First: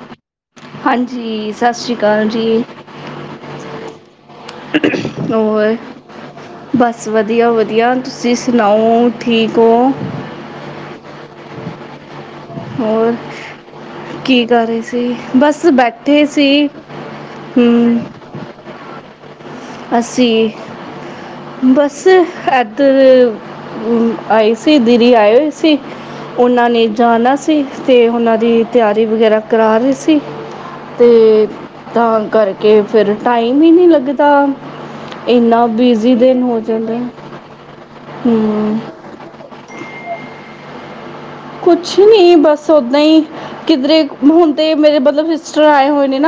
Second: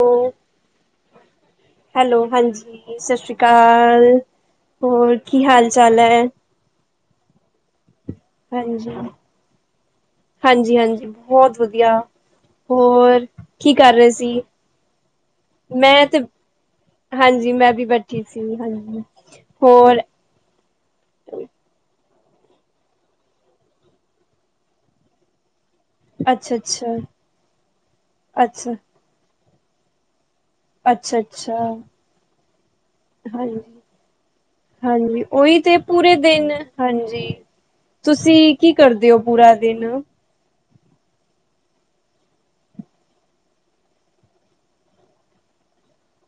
ਹਾਂ ਹਾਂਜੀ ਸਤਿ ਸ਼੍ਰੀ ਹੈਲੋ ਅਕਾਲ ਜੀ ਹਾਂਜੀ ਸਤਿ ਸ਼੍ਰੀ ਅਕਾਲ ਹੋਰ ਕੀ ਹਾਲ ਹੋਰ ਚਾਲ ਹੈ ਬਸ ਵਧੀਆ ਵਧੀਆ ਤੁਸੀਂ ਤੁਸੀਂ ਹਾਂਜੀ ਸੁਣਾਓ ਠੀਕ ਹੋ ਹਾਂਜੀ ਹਾਂਜੀ ਬਹੁਤ ਵਧੀਆ ਹੋਰ ਕੀ ਕਰ ਰਹੇ ਸੀ ਕੀ ਕਰ ਰਹੇ ਸੀ ਬਸ ਮੈਂ ਤੇ ਬੈਠੇ ਸੀ ਹਾਂਜੀ ਮੈਂ ਵੀ ਬੈਠੀ ਸੀ ਹਾਂਜੀ ਹੋਰ ਅਸੀ ਬਸ ਇਏਧਰ ਆਈ ਸੀ ਦੀਦੀ ਆਏ ਹੋਏ ਸੀ ਅੱਛਾ ਉਹਨਾਂ ਨੇ ਅੱਛਾ ਜਾਣਾ ਸੀ ਅਤੇ ਉਹਨਾਂ ਦੀ ਅੱਛਾ ਤਿਆਰੀ ਵਗੈਰਾ ਕਰਾ ਰਹੀ ਸੀ ਤੇ ਅੱਛਾ ਅੱਛਾ ਤਾਂ ਕਰ ਕੇ ਫਿਰ ਟਾਈਮ ਹੀ ਹਾਂਜੀ ਨਹੀਂ ਲੱਗਦਾ ਹਾਂਜੀ ਉਹੀ ਇੰਨਾ ਤੇ ਬ ਪੂਰੇ ਦਿਨ ਹਾਂਜੀ ਤੁਸੀਂ ਕੀ ਹਮ ਕਰਦੇ ਹੋ ਪੂਰਾ ਦਿਨ ਕੁਛ ਨਹੀਂ ਬਸ ਓਦਾਂ ਹੀ ਕਿਧਰੇ ਹੁਣ ਤੇ ਮੇਰੇ ਮਤਲਬ ਸਿਸਟਰ ਆਏ ਹੋਏ ਨੇ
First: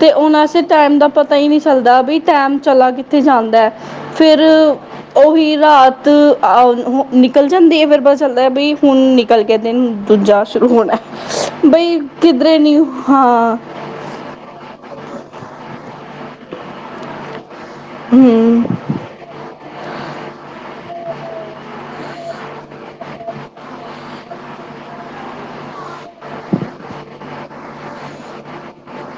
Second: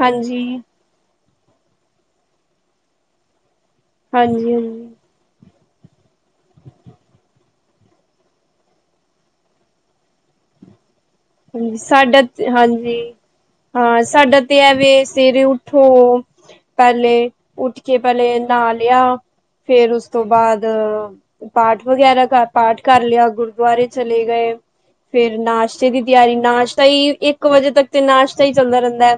ਤੇ ਹੁਣ ਅਸੀ ਟੈਮ ਦਾ ਪਤਾ ਪਤਾ ਹੀ ਨਹੀਂ ਚੱਲਦਾ ਵੀ ਟਾਈਮ ਚਲਾ ਕਿੱਥੇ ਜਾਂਦਾ ਹੈ? ਫਿਰ ਹਾਂਜੀ ਹਾਂਜੀ ਉਹੀ। ਰਾਤ ਅਹ ਹੁਣ ਨਿਕਲ ਜਾਂਦੀ ਏ ਫੇਰ ਪਤਾ ਚੱਲਦੈ ਬਈ ਹੁਣ। ਕਲ ਕੇ ਦਿਨ ਦੂਜਾ ਸ਼ੁਰੂ ਹੋਣਾ। ਹੈ। ਹਾਂਜੀ, ਬਈ ਸਾਡਾ ਤ ਕਿਧਰੇ ਨਹੀਂ ਹਾਂਜੀ, ਹਾਂ ਹਾਂ ਸਾਡਾ ਤੇ ਐਵੇਂ ਸੇਰੇ ਉੱਠੋ ਪੈਲੇ ਉੱਠ ਕੇ ਪੈਲੇ ਨਾਅ ਲੇਆ, ਫੇਰ ਉਸ ਤੋਂ ਬਾਦ ਪਾਠ ਵਗੈਰਾ ਕ, ਪਾਠ ਕਾਰ ਲੇਆ ਗੁਰਦੁਆਰੇ ਚਲੇ ਗਏ, ਫੇਰ ਨਾਸ਼ ਤੇ ਦੀ ਤੇਆਰੀ ਨਾਸ਼ਤਾ ਈ ਇੱਕ ਵਜੇ ਤੱਕ ਤੇ ਨਾਸ਼ਤਾ ਈ ਚੱਲਦਾ ਰੈਂਦਾ,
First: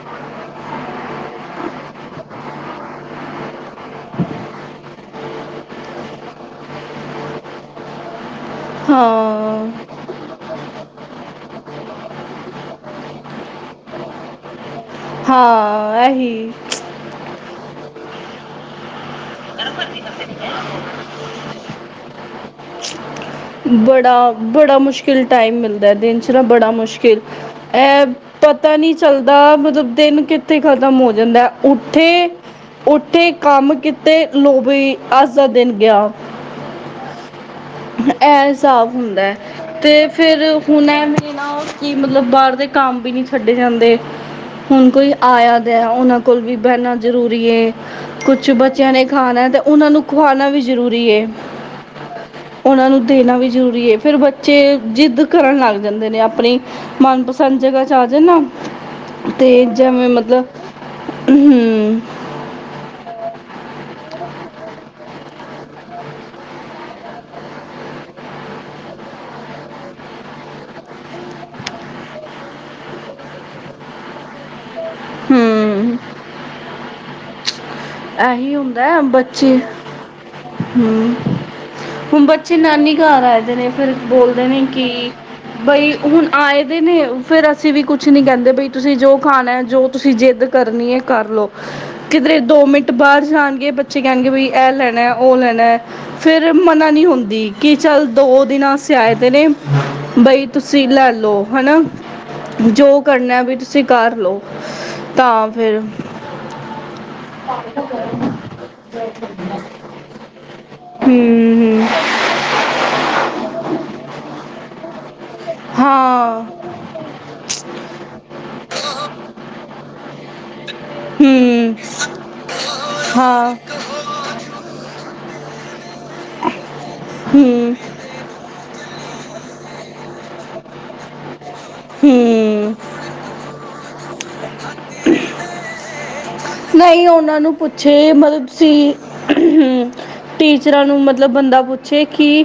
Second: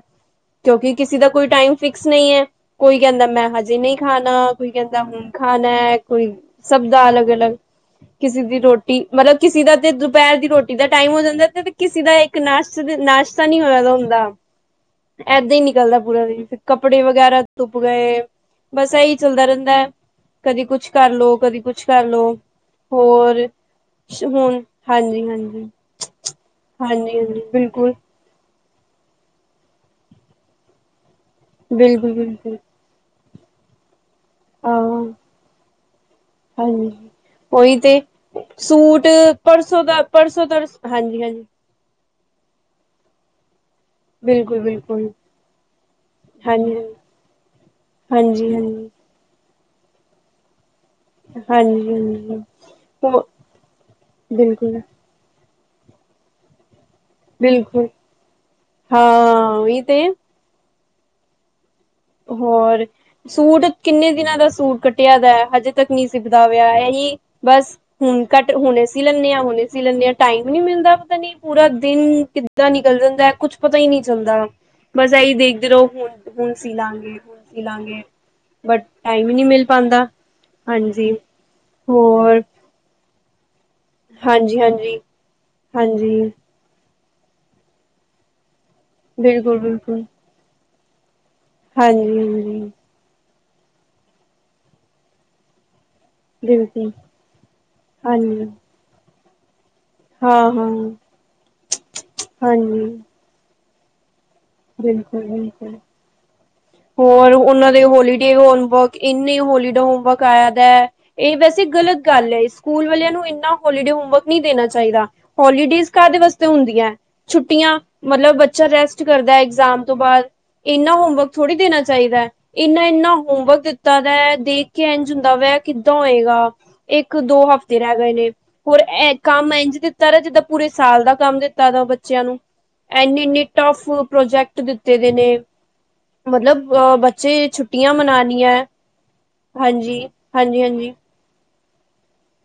ਕੇਓਂਕਿ ਕਿਸੇ ਦਾ ਕੋਈ ਟਾਈਮ ਫਿਕਸ ਨਈ ਐ, ਕੋਈ ਕੈਂਦਾ ਮੈਂ ਹਜੇ ਨਈ ਖਾਣਾ ਕੋਈ ਕੈਂਦਾ ਹੁਣ ਖਾਣਾ ਕੋਈ ਸਬ ਦਾ ਅਲੱਗ- ਅਲੱਗ ਕਿਸੇ ਦੀ ਰੋਟੀ, ਮਤਲਬ ਹਾਂ ਕਿਸੀ ਦਾ ਤੇ ਦੁਪੈਰ ਦੀ ਰੋਟੀ ਦਾ ਟਾਈਮ ਹੋ ਜਾਂਦਾ ਐ ਤੇ ਕਿਸੇ ਦਾ ਏੱਕ ਨਾਸ਼ਤ, ਨਾਸ਼ਤਾ ਨੀ ਹੋਏਆ ਦਾ ਹੁੰਦਾ। ਐਦਾਂ ਈ ਨਿਕਲਦਾ ਹਾਂ ਪੂਰਾ ਦਿਨ ਇਹੀ ਫਿਰ ਕੱਪੜੇ ਵਗੈਰਾ ਸੁੱਕ ਗਏ, ਬਸ ਐਈ ਚੱਲਦਾ ਰੈਂਦਾ, ਕਦੀ ਕੁਛ ਕਾਰ ਲੋ ਕਦੀ ਕੁਛ ਕਾਰ ਲੋ ਹੋਰ, ਬੜਾ ਹੁਣ ਹਾਂਜੀ-ਹਾਂਜੀ। ਏੱਥੇ ਨਾਂ ਬੜਾ ਮੁਸ਼ਕਿਲ, ਐ ਪਤਾ ਨੀ ਚੱਲਦਾ ਮੂਝੇ ਦਿਨ ਕਿੱਥੇ ਖਤਮ ਹੋ ਜਾਂਦਾ ਬਿਲਕੁਲ ਉੱਠੇ, ਬਿਲਕੁਲ ਉੱਠੇ ਕੰਮ ਕਿੱ ਤੇ ਲੋ ਹਾਂ ਬੀ, ਅੱਜ ਦਾ ਦੇਨ ਗੇਆ, ਹਾਂਜੀ। ਉਹੀ ਤੇ ਐ ਹਿਸਾਬ ਸੂਟ ਹੁੰਦੈ ਪਰਸੋਂ ਦਾ ਤੇ ਫੇਰ ਪਰਸੋਂ ਦਾ ਹੁਣ ਹਾਂਜੀ ਐਵੇਂ ਹਾਂਜੀ। ਨਾ ਕਿ ਮਤਲਬ ਬਾਰ ਦੇ ਕੰਮ ਵੀ ਨੀ ਛੱਡੇ ਜਾਣ ਦੇ ਬਿਲਕੁਲ ਹੁਣ ਬਿਲਕੁਲ ਕੋਈ ਆਇਆ ਗਈਆ ਉਹਨਾਂ ਕੋਲ ਵੀ ਹਾਂਜੀ ਹਾਂਜੀ ਬਹਿਣਾ ਜ਼ਰੂਰੀ ਹੈ ਕੁਛ। ਹਾਂਜੀ ਹਾਂਜੀ। ਖਾਣਾ ਤੇ ਉਹਨਾਂ ਨੂੰ ਖੁਆਣਾ ਵੀ। ਜ਼ਰੂਰੀ ਹੈ। ਹਾਂਜੀ ਹਾਂਜੀ ਉਹਨਾਂ ਨੂੰ ਹੋ ਦੇਣਾ ਵੀ ਜ਼ਰੂਰੀ ਹੈ। ਫੇਰ ਬੱਚੇ ਬਿਲਕੁਲ ਜਿੱਦ। ਕਰਨ ਲੱਗ ਜਾਂਦੇ ਨੇ ਆਪਣੀ। ਮਨਪਸੰਦ ਜਗ੍ਹਾ ਬਿਲਕੁਲ ਚ ਆ ਜੇ ਨਾ। ਹਾਂ ਤੇ ਉਹੀ ਜਿਵੇਂ ਮਤਲਬ। ਹੂੰ। ਹੋਰ ਸੂਟ ਕਿੰਨੇ ਦਿਨਾਂ ਦਾ ਸੂਟ ਕੱਟਿਆ ਦਾ। ਹਜੇ ਤੱਕ ਨਹੀਂ ਸਿਪਦਾ ਪਿਆ। ਇਹੀ ਬਸ ਹੁਣ ਕੱਟ ਹੁਣੇ ਸੀ, ਲੈਂਦੇ ਆ ਹੁਣੇ ਸੀ ਲੈਂਦੇ। ਹੂੰ, ਟਾਈਮ ਨੀ ਮਿਲਦਾ ਪਤਾ ਨੀ ਪੂਰਾ ਦਿਨ ਕਿੱਦਾਂ ਨਿਕਲ ਜਾਂਦਾ। ਕੁਛ ਪਤਾ ਹੀ ਨਹੀਂ ਚੱਲਦਾ। ਬਸ, ਇਹੀ ਦੇਖਦੇ ਰਹੋ ਹੂੰ ਹੁਣ ਹੁਣ। ਸੀ ਲਾ ਲਾਂਗੇ। ਸੀ ਲਾਂਗੇ ਇਹੀ ਬਟ ਹੁੰਦਾ। ਟਾਈਮ ਹੀ ਨਹੀਂ ਬੱਚੇ ਮਿਲ ਪਾਉਂਦਾ ਹਾਂਜੀ ਹੂੰ ਹੁਣ ਹੋਰ ਬੱਚੇ ਨਾਨੀ ਘਰ ਆਏਦੇ ਨੇ। ਫਿਰ ਬੋਲਦੇ ਹਾਂਜੀ ਨੇ ਹਾਂਜੀ ਕਿ ਬਈ ਹਾਂਜੀ ਹੁਣ ਆਏ ਦੇ ਨੇ। ਫੇਰ ਅਸੀਂ ਵੀ ਕੁਛ ਨੀ ਕਹਿੰਦੇ ਬਈ। ਤੁਸੀਂ ਜੋ ਬਿਲਕੁਲ ਖਾਣਾ ਜੋ ਬਿਲਕੁਲ ਤੁਸੀਂ ਜਿੱਦ। ਕਰਨੀ ਹੈ। ਕਰਲੋ, ਕਿਧਰੇ ਹਾਂਜੀ-ਹਾਂਜੀ, ਦੋ ਮਿੰਟ ਬਾਰ ਜਾਣਗੇ ਬੱਚੇ ਕੈਣਗੇ ਬਈ ਐ ਲੈਣੈ ਔ ਲੈਣੈ। ਫੇਰ ਮਨਾ ਬਿਲਕੁਲ ਨੀ ਹੁੰਦੀ ਕਿ ਚੱਲ ਦੋ ਹਾਂਜੀ, ਦਿਨਾਂ ਸੇ ਆਏ ਦਿਨੇ ਬਈ ਹਾਂ-ਹਾਂ, ਤੁਸੀਂ ਲੈ ਲੋ ਹਨਾ ਜੋ ਕਰਨਾ ਵਈ ਤੁਸੀਂ ਕਰ ਲੋ। ਬਿਲਕੁਲ ਬਿਲਕੁਲ। ਹੋਰ ਔਨਾਂ ਦ ਡੇ ਹੋਮਵਰਕ ਇੰਨੇ ਹੋਲੀਡੇ ਹੋਮਵਰਕ ਆਯੈ ਦੈ, ਹੂੰ ਏ ਵੈਸੇ ਹੂੰ ਗਲਤ ਗੱਲ ਐ ਸਕੂਲ ਵਾਲਿਆਂ ਨੂੰ ਇੰਨਾ ਹੋਲੀਡੇ ਹੋਮਵਰਕ ਨੀ ਦੇਣਾ ਚਾਈਦਾ। ਹੋਲੀਡੇਸ ਕਾਦੇ ਹਾਂ ਵਾਸਤੇ ਹੁੰਦੀਐਂ ਛੁੱਟੀਆਂ ਮਤਲਬ ਬੱਚਾ ਰੈਸਟ ਕਰਦੈ ਇਗਜ਼ਾਮ ਤੋਂ ਬਾਦ। ਇੰਨਾ ਹੋਮਵਰਕ ਥੋੜ੍ਹੀ ਹੂੰ ਦੇਣਾ ਚਾਹੀਦੈ, ਇੰਨਾ-ਇੰਨਾ ਹਾਂ ਹੋਮਵਰਕ ਦਿੱਤੈ ਦੈ ਦੇਖ ਕੇ ਐੰਝ ਹੁੰਦਾ ਪਯੈ ਕਿ ਦਾ ਹੋਏਗਾ ਇੱਕ ਦੋ ਹੂੰ ਹਫ਼ਤੇ ਰੈ ਗਏ ਨੇ ਹੋਰ ਐ ਕੰਮ ਐੰਝ ਦਿੱਤਾ ਰੈ, ਜਿੱਦਾਂ ਪੂਰੇ ਸਾਲ ਦਾ ਕੰਮ ਦਿੱਤਾ ਦਾ ਬੱਚਿਆਂ ਨੂੰ ਹੂੰ ਐਨੀ ਐਨੀ ਟਫ ਪ੍ਰੋਜੈਕਟ ਦਿੱਤੇ ਦੇ ਨੇ। ਮਤਲਬ ਅ ਨਹੀਂ ਔਨਾਂ ਬੱਚੇ ਨੂੰ ਛੁੱਟੀਆਂ ਪੁੱਛੇ ਮਤਲਬ ਮਨਾਣੀਆਂ ਹੈ। ਤੁਸੀਂ ਹੂੰ ਹਾਂਜੀ, ਹਾਂਜੀ, ਟੀਚਰਾਂ ਹਾਂਜੀ। ਨੂੰ ਮਤਲਬ ਬੰਦਾ ਪੁੱਛੇ ਕਿ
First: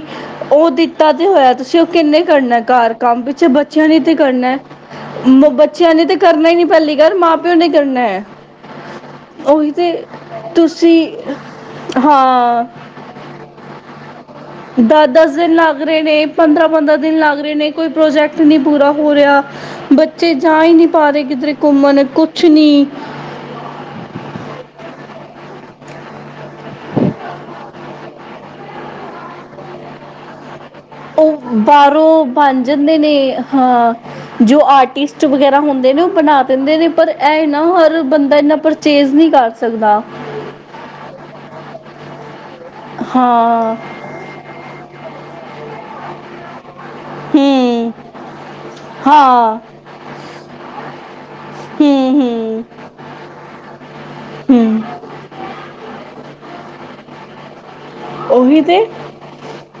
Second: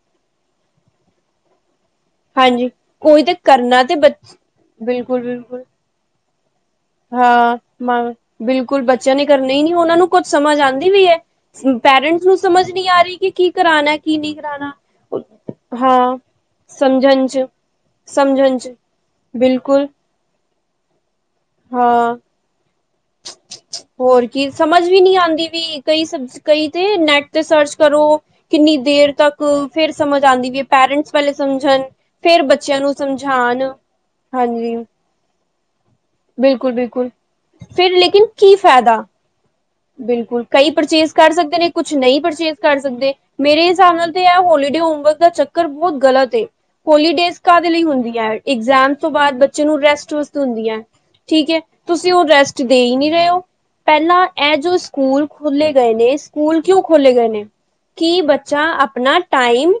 ਔ ਦਿੱਤਾ ਤੇ ਹੋਯੈ ਤੁਸੀਂ। ਕਿੰਨੇ ਕਰਨੈ ਹਾਂਜੀ, ਘਰ ਕੰਮ ਕੋਈ ਤੇ ਪਿੱਛੇ ਕਰਨਾ ਬੱਚਿਆਂ ਨੇ ਈ ਬ ਤੇ ਕਰਨੈ, ਬਿਲਕੁਲ, ਬਿਲਕੁਲ ਬੱਚਿਆਂ ਨੇ ਤੇ ਕਰਨਾ ਈ ਨੀ ਪੈਲੇ ਹਾਂ, ਮ ਬਿਲਕੁਲ ਬੱਚਿਆਂ ਨੇ ਕਰਨੇ ਈ ਉਹੀ ਨੀ ਤੇ ਔਨਾਂ ਨੂੰ ਕੁੱਝ ਸਮਝ ਆਂਦੀ ਪੀ ਤੁਸੀਂ ਏ, ਪੈਰੈਂਟਸ ਨੂੰ ਹਾਂ ਸਮਝ ਨੀ ਆ ਰੀ ਕਿ ਕੀ ਕਰਾਣੈ। ਦਸ ਦਸ ਦਿਨ ਲੱਗ ਰੇ ਨੇ ਪੰਦਰਾਂ ਪੰਦਰਾਂ ਦਿਨ ਸਮਝਣ ਲੱਗ ਚ ਰੇ ਨੇ, ਕੋਈ ਪ੍ਰੋਜੈਕਟ ਸਮਝਣ ਨੀ ਚ ਪੂਰਾ ਹੋ ਰਿਆ, ਬਿਲਕੁਲ ਬੱਚੇ ਜਾ ਹੀ ਨੀ ਪਾ ਰ ਕਿਧਰ ਘੁੰਮਣ ਹਾਂ। ਕੁਛ ਨੀ। ਹੋਰ ਕੀ ਸਮਝ ਵੀ ਨੀ ਆੰਦੀ ਵੀ ਕਈ ਸਬਜੈਕਟ ਕਈ ਤੇ ਨੈਟ ਤੇ ਸਰਚ ਕਰੋ ਕਿੰਨੀ ਦੇਰ ਤੱਕ ਕੁ ਫੇਰ ਸਮਝ ਆਂਦੀ ਵੀਏ। ਔ ਬਾਰੋਂ ਬਣ ਨੂੰ ਜਾਂਦੇ ਨੇ ਸਮਝਾਉਣ ਹਾਂ ਜੋ ਹਾਂਜੀ ਆਰਟਿਸਟ ਵਗੈਰਾ ਹੁੰਦੇ ਨੇ। ਬਣਾ ਬਿਲਕੁਲ ਦਿੰਦੇ ਨੇ ਪਰ ਬਿਲਕੁਲ ਐ ਏਨਾ ਫਿਰ ਹਰ ਲੇਕਿਨ ਬੰਦਾ ਕੀ ਇੰਨਾ ਫਾਇਦਾ ਪਰਚੇਜ ਨਹੀਂ ਕਰ ਸਕਦਾ ਬਿਲਕੁਲ, ਕਈ ਪਰਚੇਸ ਕਰ ਸਕਦੇ ਨੇ ਕੁਛ ਨਹੀਂ ਪਰਚੇਜ ਕਰ ਸਕਦੇ, ਮੇਰੇ ਹਾਂ ਹਿਸਾਬ ਨਾਲ ਤੇ ਇਹ ਹੋਲੀਡੇ ਹੋਮਵਰਕ ਦਾ ਚੱਕਰ ਚੱਕਰ ਬਹੁਤ ਗ਼ਲਤ ਹੈ। ਹੋਲੀਡੇਜ਼ ਕਾਹਦੇ ਲਈ ਹੂੰ ਹੁੰਦੀ ਹੈ। ਇਗਜ਼ਾਮ ਤੋਂ ਬਾਅਦ ਹਾਂ ਬੱਚੇ ਨੂੰ ਰੈਸਟ ਵਾਸਤੇ ਹੁੰਦੀ ਹੈ, ਠੀਕ ਹੈ। ਹੂੰ ਤੁਸੀਂ ਉਹ ਰੈਸਟ ਹੂੰ ਦੇ ਹੀ ਨਹੀਂ ਰਹੇ ਹੋ, ਪਹਿਲਾਂ ਜੋ ਹੂੰ ਸਕੂਲ ਖੋਲ੍ਹੇ ਗਏ ਨੇ ਸਕੂਲ ਕਿਉਂ ਖੋਲ੍ਹੇਲ ਗਏ ਨੇ ਕੀ ਉਹੀ ਬੱਚਾ ਤੇ ਆਪਣਾ ਟਾਈਮ,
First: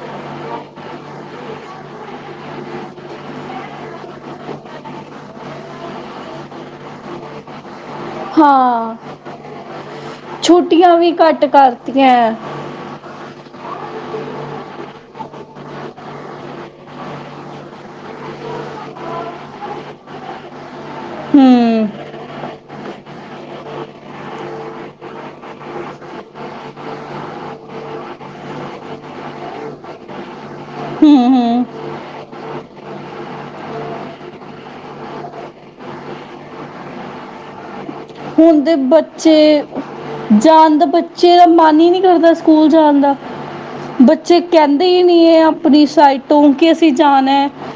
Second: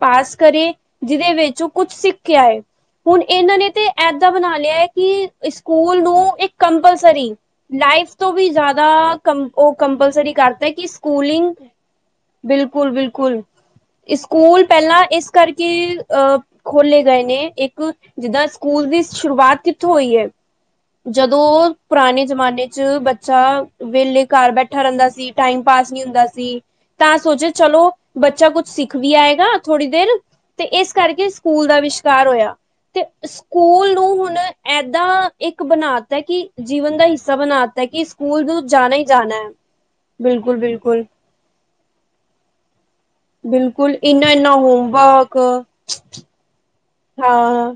ਪਾਸ ਕਰੇ। ਜਿਹਦੇ ਵਿੱਚ ਉਹ ਕੁਛ ਸਿੱਖਿਆ ਕੇ ਆਏ ਹੁਣ ਇਹਨਾਂ ਨੇ ਤੇ ਏਦਾਂ ਬਣਾ ਲਿਆ ਹੈ ਕਿ ਸਕੂਲ ਨੂੰ ਇੱਕ ਕੰਪਲਸਰੀ ਲਾਈਫ ਤੋਂ ਵੀ ਜ਼ਿਆਦਾ ਹਾਂ ਕੰ ਉਹ ਕੰਪਲਸਰੀ ਕਰਤਾ ਕਿ ਛੁੱਟੀਆਂ ਵੀ ਘੱਟ ਸਕੂਲਿੰਗ, ਕਰਤੀਆਂ ਬਿਲਕੁਲ- ਬਿਲਕੁਲ, ਸਕੂਲ ਪਹਿਲਾਂ ਇਸ ਕਰਕੇ ਅ ਖੋਲ੍ਹੇ ਗਏ ਨੇ ਇੱਕ, ਜਿੱਦਾਂ ਸਕੂਲ ਦੀ ਸ਼ੁਰੂਆਤ ਕਿੱਥੋਂ ਹੋਈ ਹੈ। ਜਦੋਂ ਹੂੰ ਪੁਰਾਣੇ ਜਮਾਨੇ 'ਚ ਬੱਚਾ ਵੇਲੇ ਘਰ ਬੈਠਾ ਰਹਿੰਦਾ ਸੀ, ਟਾਈਮ ਪਾਸ ਨੀ ਹੁੰਦਾ ਸੀ, ਤਾਂ ਸੋਚੇ ਚਲੋ, ਬੱਚਾ ਕੁਛ ਸਿੱਖ ਵੀ ਆਏਗਾ, ਥੋੜੀ ਦੇਰ ਤੇ ਇਸ ਹੂੰ ਕਰਕੇ ਹੂੰ ਸਕੂਲ ਅਵਸ਼ਕਾਰ ਹੋਇਆ। ਤੇ ਸਕੂਲ ਨੂੰ ਹੁਣ ਏਦਾਂ ਇੱਕ ਬਣਾ ਤਾਂ ਕਿ ਜੀਵਨ ਦਾ ਹਿੱਸਾ ਬਣਾ ਤਾਂ ਕਿ ਸਕੂਲ ਨੂੰ ਤੇ ਜਾਣਾ ਹੀ ਜਾਣਾ ਹੈ ਬੱਚੇ, ਬਿਲਕੁਲ ਜਾਣ ਦਾ ਬਿਲਕੁਲ ਬੱਚੇ ਦਾ ਮਨ ਹੀ ਨੀ ਕਰਦਾ ਸਕੂਲ ਜਾਣ ਦਾ। ਬਿਲਕੁਲ ਇੰਨਾ ਬੱਚੇ ਇੰਨਾ ਕਹਿੰਦੇ ਹੀ ਨਹੀਂ ਹੋਮਵਰਕ ਹੈ ਆਪਣੀ ਸਾਈਡ ਤੋਂ ਕਿ ਅਸੀਂ ਜਾਣਾ ਹੈ ਹਾਂ,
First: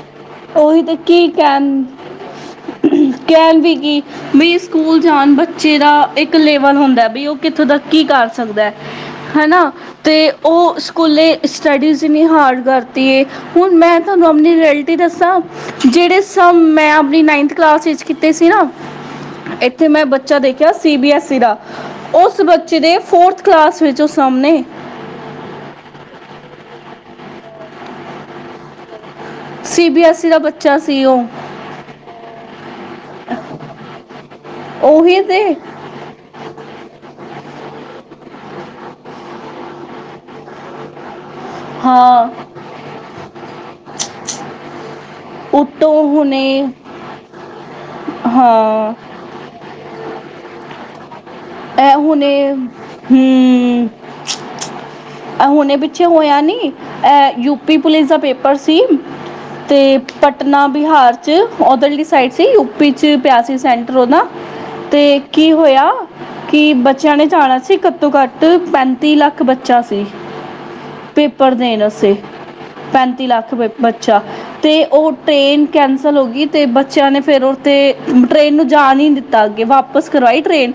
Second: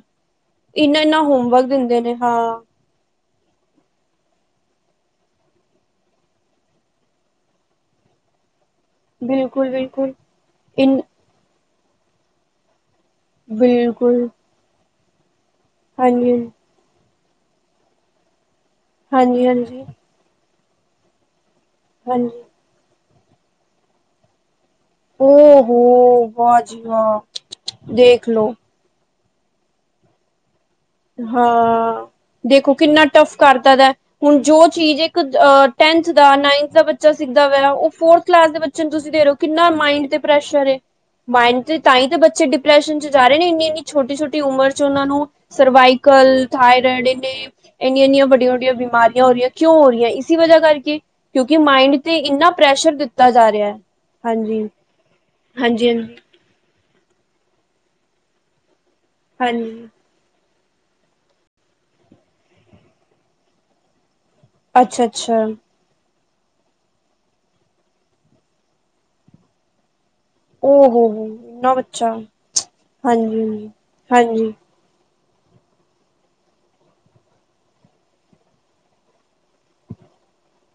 ਉਹੀ ਤੇ ਇਨਾ-ਇਨਾ ਕੀ ਹੋਮਵਰਕ ਕਹਿਣ ਦਿੰਦੇ ਨੇ, ਹਾਂ। [unintelligible] ਵੀ ਨਹੀਂ ਸਕੂਲ ਜਾਨ ਬੱਚੇ ਦਾ ਇੱਕ ਲੇਵਲ ਹੁੰਦਾ, ਬ ਉਹ ਕਿੱਥੋਂ ਤੱਕ ਕੀ ਕਰ ਸਕਦਾ ਹਾਂ। ਹਨਾ, ਬਿਲਕੁਲ ਬਿਲਕੁਲ ਤੇ ਉਹ ਇਨ ਸਕੂਲੇ ਸਟੱਡੀਜ਼ ਇਨਨੀ ਹਾਰਡ ਵਰਕ ਹੁਣ ਮੈਂ ਬਿਲਕੁਲ ਤੁਹਾਨੂੰ ਆਪਣੇ ਤੇ ਦੱਸਾਂ। ਜਿਹੜੇ ਹਾਂਜੀ ਹਾਂਜੀ [unintelligible] ਮੈ ਆਪਣੀ ਨਾਈਨਥ ਕਲਾਸ ਵਿੱਚ ਕੀ ਕੀਤੀ ਸੀ ਨਾ ਹਾਂਜੀ -ਹਾਂਜੀ। ਇੱਥੇ ਮੈਂ ਬੱਚਾ ਦੇਖਿਆ ਸੀ ਬੀ ਐੱਸ ਈ ਦਾ ਉਸ ਹਾਂਜੀ ਬੱਚੇ ਦੇ ਫੋਰਥ ਕਲਾਸ ਵਿੱਚ ਉਹ ਸਮ ਨੇ। ਔਹੋ! ਵਾਹ ਜੀ ਵਾਹ, ਦੇਖ ਲੋੋ ਸੀ ਬੀ ਐਸ ਈ ਦਾ ਬੱਚਾ ਸੀ ਉਹ ਹਾਂ, ਦੇਖੋ ਕਿੰਨਾ ਟਫ ਕਰਤ ਦਾ, ਹੁਣ ਜੋ ਚੀਜ਼ ਇੱਕ ਉਹੀ ਤੇ ਟੈਨਥ ਦਾ, ਨਾਈਨਥ ਦਾ ਬੱਚਾ ਸੀ ਉਹ ਫੋਰਥ ਕਲਾਸ ਦੇ ਬੱਚੇ ਨੂੰ ਤੁਸੀਂ ਦੇ ਰਹੇ ਹੋ, ਕਿੰਨਾ ਮਾਇੰਡ ਤੇ ਪ੍ਰੈਸ਼ਰ ਏ। ਮਾਇੰਡ ਤੇ ਤਾਂ ਹੀ ਤਾਂ ਹਾਂ ਬੱਚੇ ਡਿਪ੍ਰੈਸ਼ਨ ਚ ਜਾ ਰਹੇ ਨੇ, ਇੰਨੀ ਇੰਨੀ ਛੋਟੀ ਛੋਟੀ ਉਮਰ ਚ ਉਹਨਾਂ ਨੂੰ ਉਤੋਂ ਸਰਵਾਈਕਲ, ਹੁਣੇ ਥਾਇਰੋਇਡ, ਇਹ ਇਨੀਆਂ ਇਨੀਆਂ ਵੱਡੀਆਂ ਵੱਡੀਆਂ ਹਾਂ ਬਿਮਾਰੀਆਂ ਹੋ ਰਹੀਆਂ, ਕਿਉਂ ਹੋ ਰਹੀਆਂ ਕਿਸ ਦੀ ਵਜ੍ਹਾ ਕਰਕੇ ਇਹ ਮਾਇੰਡ ਤੇ ਹੁਣੇ, ਇੰਨਾ ਪ੍ਰੈਸ਼ਰ ਦਿੱਤਾ ਜਾ ਰਿਹਾ ਹੈ ਹੂੰ, ਹਾਂਜੀ ਆ ਹੁਣੇ ਹਾਂਜੀ ਪਿੱਛੇ ਹਾਂਜੀ ਹੋਇਆ ਨੀ ਅ ਯੂਪੀ ਪੁਲਿਸ ਦਾ ਪੇਪਰ ਸੀ ਤੇ ਹਾਂਜੀ, ਪਟਨਾ ਬਿਹਾਰ ਚ ਉਹਧਰ ਸਾਈਡ ਸੀ, ਯੂ ਪੀ ਚ ਪਿਆਸੀ ਸੈਂਟਰ ਉਹਨਾ ਤੇ ਅੱਛਾ-ਅੱਛਾ, ਕੀ ਹੋਇਆ ਕਿ ਬੱਚਿਆਂ ਨੇ ਜਾਣਾ ਸੀ, ਘੱਟੋ ਘੱਟ ਪੈਂਤੀ ਲੱਖ ਬੱਚਾ ਓ ਹੋ ਹੋ ਪੇਪਰ ਇੰਨਾ ਦੇਣ ਬੱਚਾ ਵਾਸਤੇ, ਪੈਂਤੀ ਲੱਖ ਹਾਂਜੀ-ਹਾਂਜੀ। ਬੱਚਾ ਹਾਂਜੀ, ਤੇ ਉਹ ਟਰੇਨ ਕੈਂਸਲ ਹੋ ਗਈ ਤੇ ਬੱਚਿਆਂ ਨੇ ਫਿਰ ਉਥੇ ਟਰੇਨ ਨੂੰ ਜਾਣ ਹੀ ਨਹੀਂ ਦਿੱਤਾ ਅੱਗੇ, ਵਾਪਸ ਕਰਵਾਈ ਟਰੇਨ।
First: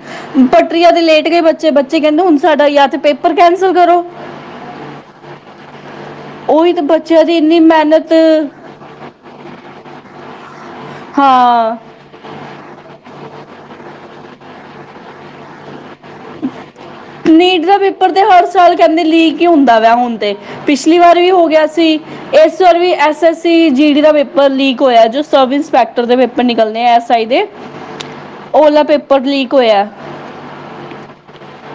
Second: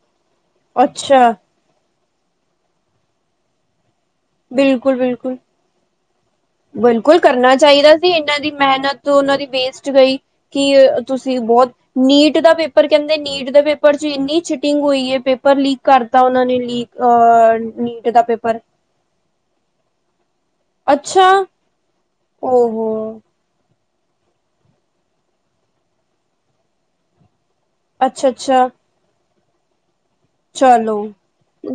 ਪਟਰੀਆਂ ਤੇ ਲੇਟ ਅੱਛਾ ਗਏ ਬੱਚੇ ਬੱਚੇ ਕਹਿੰਦੇ ਹੁਣ ਸਾਡਾ ਜਾਂ ਤੇ ਪੇਪਰ ਕੈਂਸਲ ਕਰੋ ਬਿਲਕੁਲ ਬਿਲਕੁਲ। ਉਹੀ ਤੇ ਬਿਲਕੁਲ ਬੱਚਿਆਂ ਦੀ ਕਰਨਾ ਇੰਨੀ ਚਾਹੀਦਾ ਸੀ। ਮਿਹਨਤ ਇਹਨਾਂ ਦੀ ਮੇਹਨਤ ਤੇ ਉਹਨਾਂ ਦੀ ਵੇਸਟ ਗਈ। ਕੀ ਤੁਸੀਂ ਬਹੁਤ ਹਾਂ ਨੀਟ ਦਾ ਪੇਪਰ ਕਹਿੰਦੇ, ਨੀਟ ਨੀਟ ਦੇ ਪੇਪਰ ਚ, ਇੰਨੀ ਚੀਟਿੰਗ ਹੋਈ ਏ ਪੇਪਰ ਲੀਕ ਕਰਤਾ ਓਨਾਂ ਨੇ ਲੀਕ ਅ ਨੀਟ ਦਾ ਪੇਪਰ ਤੇ ਹਰ ਸਾਲ ਕਹਿੰਦੇ, ਲੀਕ ਹੀ ਹੁੰਦਾ ਵਾ ਹੁਣ ਤੇ। ਪਿਛਲੀ ਵਾਰ ਅੱਛਾ, ਵੀ ਹੋ ਗਿਆ ਸੀ। ਇਸ ਓ ਵਾਰ ਵੀ ਹੋ S S C G D ਦਾ ਪੇਪਰ ਲੀਕ ਹੋਇਆ, ਜੋ ਸਬ ਇੰਸਪੈਕਟਰ ਦੇ ਪੇਪਰ ਨਿਕਲਣੇ ਐਸ ਆਈ ਦੇ। ਉਹ ਅੱਛਾ-ਅੱਛਾ। ਵਾਲਾ ਪੇਪਰ ਲੀਕ ਕੁਇਆ ਚਲੋ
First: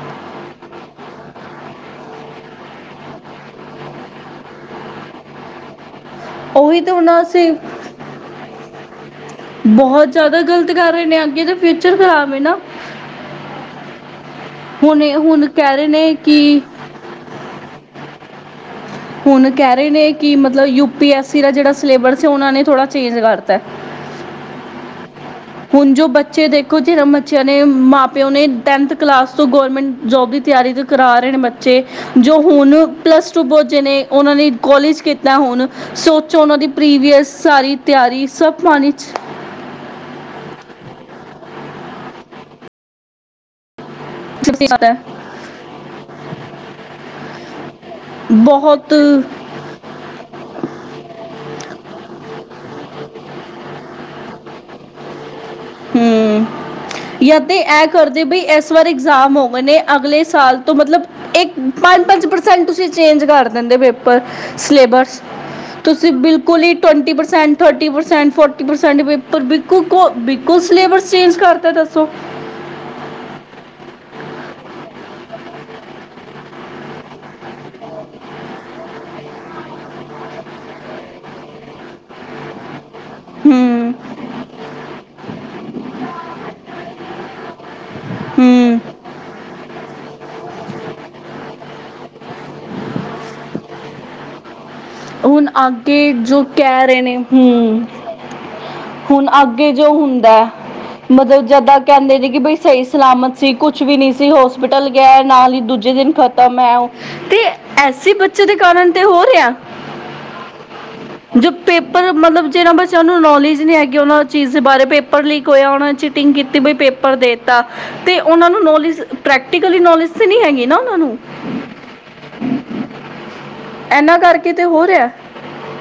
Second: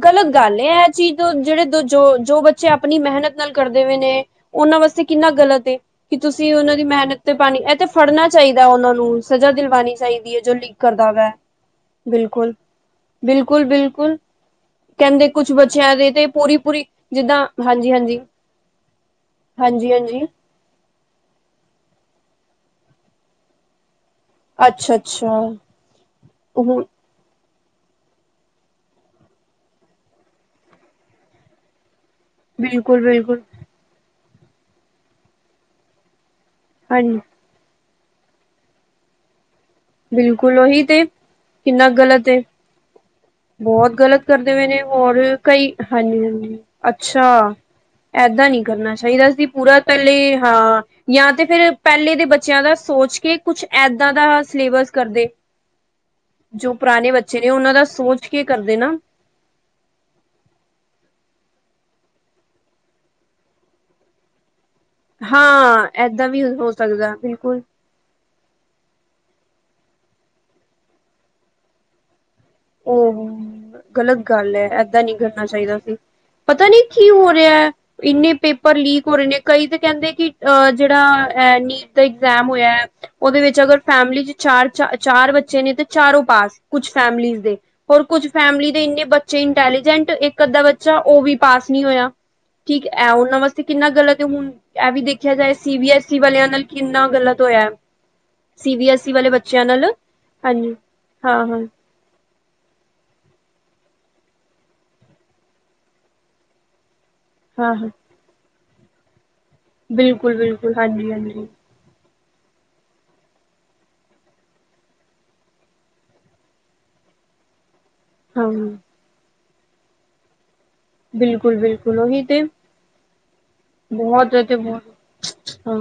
ਗਲਤ ਗੱਲ ਏ, ਇਹ ਚੀਜ਼ ਜਿਹੜੇ ਦ ਜੋ ਜੋ ਬੱਚੇ ਆਪਣੀ ਮਿਹਨਤ ਨਾਲ ਕਰਦੇ ਪਏ ਨੇ, ਉਹਨਾਂ ਵਾਸਤੇ ਕਿੰਨਾ ਗਲਤ ਏ। ਕਿ ਤੁਸੀਂ ਉਹਨਾਂ ਉਹੀ ਦੀ ਹੁਣ ਮਿਹਨਤ ਤੇ ਅਸੀਂ ਪਾਣੀ, ਇਹ ਤੇ ਫੜਨਾ ਚਾਹੀਦਾ ਉਹਨਾਂ ਨੂੰ, ਸਜ਼ਾ ਦਿਲਵਾਉਣੀ ਬਹੁਤ ਚਾਹੀਦੀ ਜ਼ਿਆਦਾ ਏ, ਜੋ ਗਲਤ ਲੀਕ ਕਰ ਰਹੇ ਕਰਦਾ ਨੇ ਪਿਆ ਅੱਗੇ ਤਾਂ ਫਿਊਚਰ ਖਰਾਬ ਹੈ ਬਿਲਕੁਲ। ਨਾ ਬਿਲਕੁਲ ਬਿਲਕੁਲ। ਹੁਣ ਇਹ ਕਹਿੰਦੇ ਹੁਣ ਕੁਛ ਕਹਿ ਰਹੇ ਬੱਚਿਆਂ ਦੇ ਨੇ ਤੇ ਪੂਰੀ ਕਿ ਪੂਰੀ ਜਿੱਦਾਂ, ਹਾਂਜੀ ਹਾਂਜੀ। [unintelligible] ਹੁਣ ਕਹਿ ਰਹੇ ਹਾਂਜੀ ਨੇ, ਹਾਂਜੀ ਕਿ ਮਤਲਬ ਯੂਪੀ ਐਸ ਦਾ ਜਿਹੜਾ ਸਿਲੇਬਸ ਓਹਨਾ ਨੇ ਥੋੜਾ ਚੇਂਜ ਕਰਤਾ। ਅੱਛਾ। ਅੱਛਾ ਹੁਣ ਜੋ ਬੱਚੇ ਦੇਖੋ ਉਹ ਜੀ ਆਪਣੇ ਮਾਂ ਪਿਓ ਨੇ ਟੈਨਥ ਕਲਾਸ ਤੋਂ ਗਵੌਰਰਮੈਂਟ ਜੋਬ ਦੀ ਤਿਆਰੀ ਕਰਾ ਰਹੇ ਨੇ ਬੱਚੇ। ਜੋ ਹੁਣ ਬਿਲਕੁਲ ਪਲੱਸ ਬਿਲਕੁਲ ਟੂ ਪੰਹੁਚੇ ਨੇ। ਉਹਨਾਂ ਨੇ ਕੋਲਜ ਕੀਤਾ ਹੁਣ ਸੋ। 'ਚੋ ਉਹਨਾਂ ਦੀ ਹਾਂਜੀ ਪ੍ਰੀਵੀਅਸ ਸਾਰੀ। ਤਿਆਰੀ ਸਭ ਪਾਣੀ 'ਚ। ਬਿਲਕੁਲ ਉਹੀ ਤੇ ਕਿੰਨਾ ਗਲਤ ਏ ਬਹੁਤ। ਗਲਤ ਕਰਦੇ ਹੋਏ ਨੇ ਹੋਰ ਕਈ ਹਾਂਜੀ ਹਾਂਜੀ ਅੱਛਾ ਏਦਾਂ ਨੀ ਬਹੁਤ ਕਰਨਾ ਚਾਹੀਦਾ ਸੀ ਪੂਰਾ ਪਹਿਲੇ ਹਾਂ ਜਾਂ ਤੇ ਫਿਰ ਪਹਿਲੇ ਦੇ ਬੱਚਿਆਂ ਦਾ ਸੋਚ ਕੇ। ਕੁੱਛ ਇੱਦਾਂ ਦਾ। ਸਿਲੇਬਸ ਕਰਦੇ। ਹੂੰ ਜੋ ਪੁਰਾਣੇ ਜਾਂ ਬੱਚੇ ਨੇ ਤੇ ਉਹਨਾਂ ਦਾ ਇਹ ਕਰਦੇ ਸੋਚ ਬਈ ਕੇ ਇਸ ਕਰਦੇ ਵਾਰ ਨਾ ਇਗਜ਼ਾਮ ਹੋ ਗਏ ਨੇ ਅਗਲੇ ਸਾਲ ਤੋਂ ਮਤਲਬ ਇੱਕ। ਪੰਜ ਪੰਜ ਪ੍ਰਸੈਂਟ ਤੁਸੀਂ ਚੇਂਜ ਕਰ ਦਿੰਦੇ ਪੇਪਰ। ਸਿਲੇਬਸ ਹਾਂ ਤੁਸੀਂ ਏਦਾਂ ਵੀ ਬਿਲਕੁਲ ਹੋ ਹੀ ਟਵਾਣਟੀ ਸਕਦਾ ਪਰਸੈਂਟ ਬਿਲਕੁਲ ਥਟੀ ਪਰਸੈਂਟ ਫੋਟੀ ਪਰਸੈਂਟ ਪੇਪਰ। ਪਰ ਬਕੂ ਕੋ ਬ। ਕੁਝ ਸਿਲੇਬਸ ਚੇਂਜ ਕਰਤਾ ਦੱਸੋ? ਉਹ ਗਲਤ ਗੱਲ ਹੈ ਏਦਾਂ ਨੀ ਕਰਨਾ ਚਾਹੀਦਾ ਸੀ ਪਤਾ ਨੀ ਕੀ ਹੋ ਰਿਹਾ ਇੰਨੇ ਪੇਪਰ ਲੀਕ ਹੋ ਰਹੇ ਨੇ ਕਈ ਤੇ ਕਹਿੰਦੇ ਕਿ ਜਿਹੜਾ ਐ ਨੀਟ ਦਾ ਇਗਜਾਮ ਹੋਇਆ। ਉਹਦੇ ਵਿੱਚ ਅਗਰ ਹੂੰ ਫੈਮਿਲੀ ਚ ਚਾਰ ਚਾਰ ਬੱਚੇ ਨੇ ਤੇ ਚਾਰੋ ਪਾਸ ਕੁਛ ਫੈਮਲੀ। ਹੋਰ ਕੁੱਝ ਫੈਮਿਲੀ ਹੂੰ ਦੇ ਇੰਨੇ ਬੱਚੇ ਇੰਟੈਲੀਜੈਂਟ ਇੱਕ। ਇੰਦਾ ਬੱਚਾ ਉਹ ਵੀ ਪਾਸ ਨਹੀਂ ਹੋਇਆ ਠੀਕ ਐ ਉਹਨਾਂ ਵਾਸਤੇ ਕਿੰਨਾ ਗਲਤ ਹੈ ਹੁਣ। ਇਹ ਵੀ ਦੇਖਿਆ ਹੁਣ ਜਾਏ ਸੀ ਬੀ ਅੱਗੇ ਐਸ ਈ ਜੋ ਵਾਲਿਆਂ ਨਾਲ ਕਹਿ ਰਹੇ ਕਿੰਨਾ ਨੇ ਗਲਤ ਹੋਇਆ ਹੂੰ ਸੀ ਬੀ ਐਸ ਈ ਹੁਣ ਵਾਲੇ ਬੱਚਿਆਂ ਅੱਗੇ ਨਾਲ ਜੋ ਹੁੰਦਾ ਹਾਂਜੀ ਹਾਂ ਮਤਲਬ ਜਾ ਹਾਂ ਤਾ ਕਹਿੰਦੇ ਨੇ ਕਿ ਬਈ। ਸਹੀ ਸਲਾਮਤ ਸੀ ਕੁਛ ਵੀ ਨਹੀਂ ਸੀ ਹੋਸਪਿਟਲ ਗਿਆ ਨਾਲ ਹੀ ਦੂਜੇ ਦਿਨ ਖ਼ਤਮ ਹੈ ਉਹ। ਤੇ ਹਾਂ ਹਾਂ ਐਸੀੇ ਬੱਚੇ ਦੇ। ਕਰਨ ਤੇ ਹੋ ਰਿਹਾ ਹੈ। ਬਿਲਕੁਲ ਬਿਲਕੁਲ ਹਾਂਜੀ ਹਾਂਜੀ। ਪਰ ਮਤਲਬ ਜਿਹਨਾਂ ਬੱਚਿਆਂ ਨੂੰ ਨੌਲੇਜ ਨਹੀਂ ਹੈਗੀ ਉਹਨਾਂ ਚੀਜ਼ ਦੇ ਬਾਰੇ ਪੇਪਰ ਲੀਕ ਹੋਇਆ ਉਹਨਾਂ ਨੇ ਚੀਟਿੰਗ ਕੀਤੀ ਬਈ ਪੇਪਰ ਦੇਤਾ। ਤੇ ਹਾਂ। ਉਹਨਾਂ ਨੂੰ ਨੌਲੇਜ। ਪ੍ਰੈਕਟੀਕਲੀ ਨੌਲੇਜ ਤੇ ਨਹੀਂ ਹੈਗੀ। ਨਾ ਉਹਨਾਂ ਨੂੰ ਬਿਲਕੁਲ ਬਿਲਕੁਲ ਉਹੀ ਤੇ ਬਹੁਤ। ਤੇ ਕਿਤੇ ਹੋ ਬਹੁਤ ਰਿਹਾ ਹਾਂ।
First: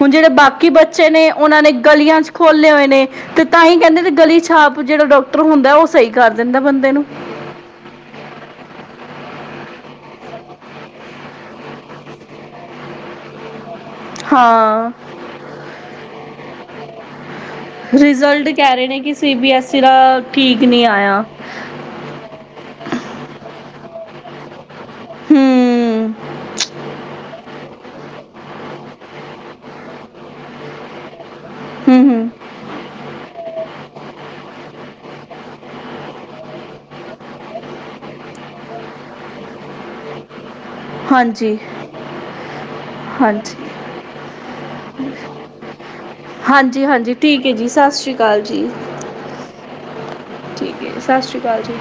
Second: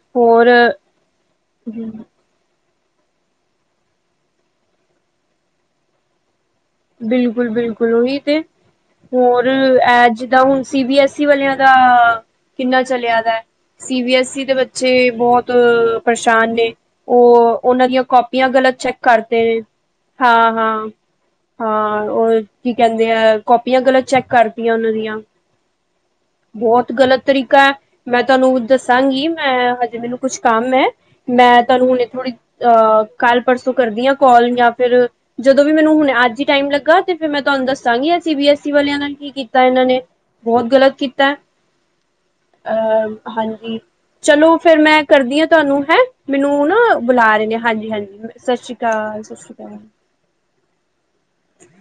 ਹੁਣ ਜਿਹੜੇ ਹੋਰ ਬਾਕੀ ਬੱਚੇ ਨੇ ਉਹਨਾਂ ਨੇ ਗਲੀਆਂ ਚ ਖੋਲੇ ਹੋਏ ਨੇ। ਨੇ ਤੇ ਤਾਂ ਹੀ ਕਹਿੰਦੇ ਗਲੀ ਛਾਪ ਜਿਹੜਾ ਡਾਕਟਰ ਹੁੰਦਾ ਉਹ ਸਹੀ ਕਰ। ਦਿੰਦਾ ਬੰਦੇ ਨੂੰ ਬਿਲਕੁਲ ਬਿਲਕੁਲ ਉਹੀ ਤੇ ਹੋਰ। ਐ ਜਿੱਦ ਹੁਣ ਸੀ ਬੀ ਐਸ ਈ ਵਾਲਿਆਂ ਦਾ ਕਿੰਨਾ ਚਲਿਆ ਦਾ। ਸੀ ਬੀ ਐਸ ਈ ਦੇ ਹਾਂ ਬੱਚੇ ਬਹੁਤ। ਸ਼ਾਨ ਨੇ ਉਹ ਉਹਨਾਂ ਦੀਆਂ ਰਿਜ਼ਲਟ ਕਾਪੀਆਂ ਕਹਿ ਗਲਤ ਰਹੇ ਚੈੱਕ ਨੇ ਕਿ ਸੀ ਕਰਦੇ ਬੀ ਨੇ ਐਸ ਈ ਦਾ ਹਾਂ ਠੀਕ ਹਾਂ ਨੀ ਆਇਆ। ਹਾਂ ਉਹ ਕੀ ਕਹਿੰਦੇ ਆ ਕਾਪੀਆਂ ਕਰ ਚੈੱਕ ਕਰ ਉਹਨਾਂ ਦੀਆਂ ਹੂੰ ਬਹੁਤ ਗਲਤ ਤਰੀਕਾ ਹੈ। ਮੈਂ ਤੁਹਾਨੂੰ ਦੱਸਾਂਗੀ ਮੈਂ ਹਜੇ ਮੈਨੂੰ ਕੁਛ ਕੰਮ ਹੈ ਮੈਂ ਤੁਹਾਨੂੰ ਹੂੰ ਹੁਣ ਹੂੰ ਥੋੜ੍ਹੀ ਅਹ ਕੱਲ ਪਰਸੋਂ ਕਰਦੀ ਹਾਂ ਕਾਲ ਜਾਂ ਫਿਰ ਜਦੋਂ ਵੀ ਮੈਨੂੰ ਹੁਣ ਅੱਜ ਟਾਈਮ ਲੱਗਾ ਤੇ ਫਿਰ ਮੈਂ ਤੁਹਾਨੂੰ ਦੱਸਾਂਗੀ ਸੀ ਬੀ ਐਸ ਈ ਵਾਲਿਆਂ ਨਾਲ ਕੀ ਕੀਤਾ ਇਹਨਾਂ ਨੇ ਬਹੁਤ ਗ਼ਲਤ ਕੀਤਾ ਹਾਂਜੀ ਅਹ ਹਾਂਜੀ ਚਲੋ ਫਿਰ ਮੈਂ ਕਰਦੀ ਹਾਂ ਤੁਹਾਨੂੰ ਹੈ ਮੈਨੂੰ ਨਾ ਹਾਂਜੀ ਹਾਂਜੀ ਬੁਲਾ ਠੀਕ ਰਹੇ ਹੈ ਨੇ ਜੀ ਹਾਂਜੀ ਸਤਿ ਸ਼੍ਰੀ ਹਾਂਜੀ ਅਕਾਲ ਸਤਿ ਜੀ ਸ਼੍ਰੀ ਅਕਾਲ ਸਤਿ ਸ਼੍ਰੀ ਅਕਾਲ। ਠੀਕ ਹੈ ਸਤਿ ਸ਼੍ਰੀ ਅਕਾਲ ਜੀ।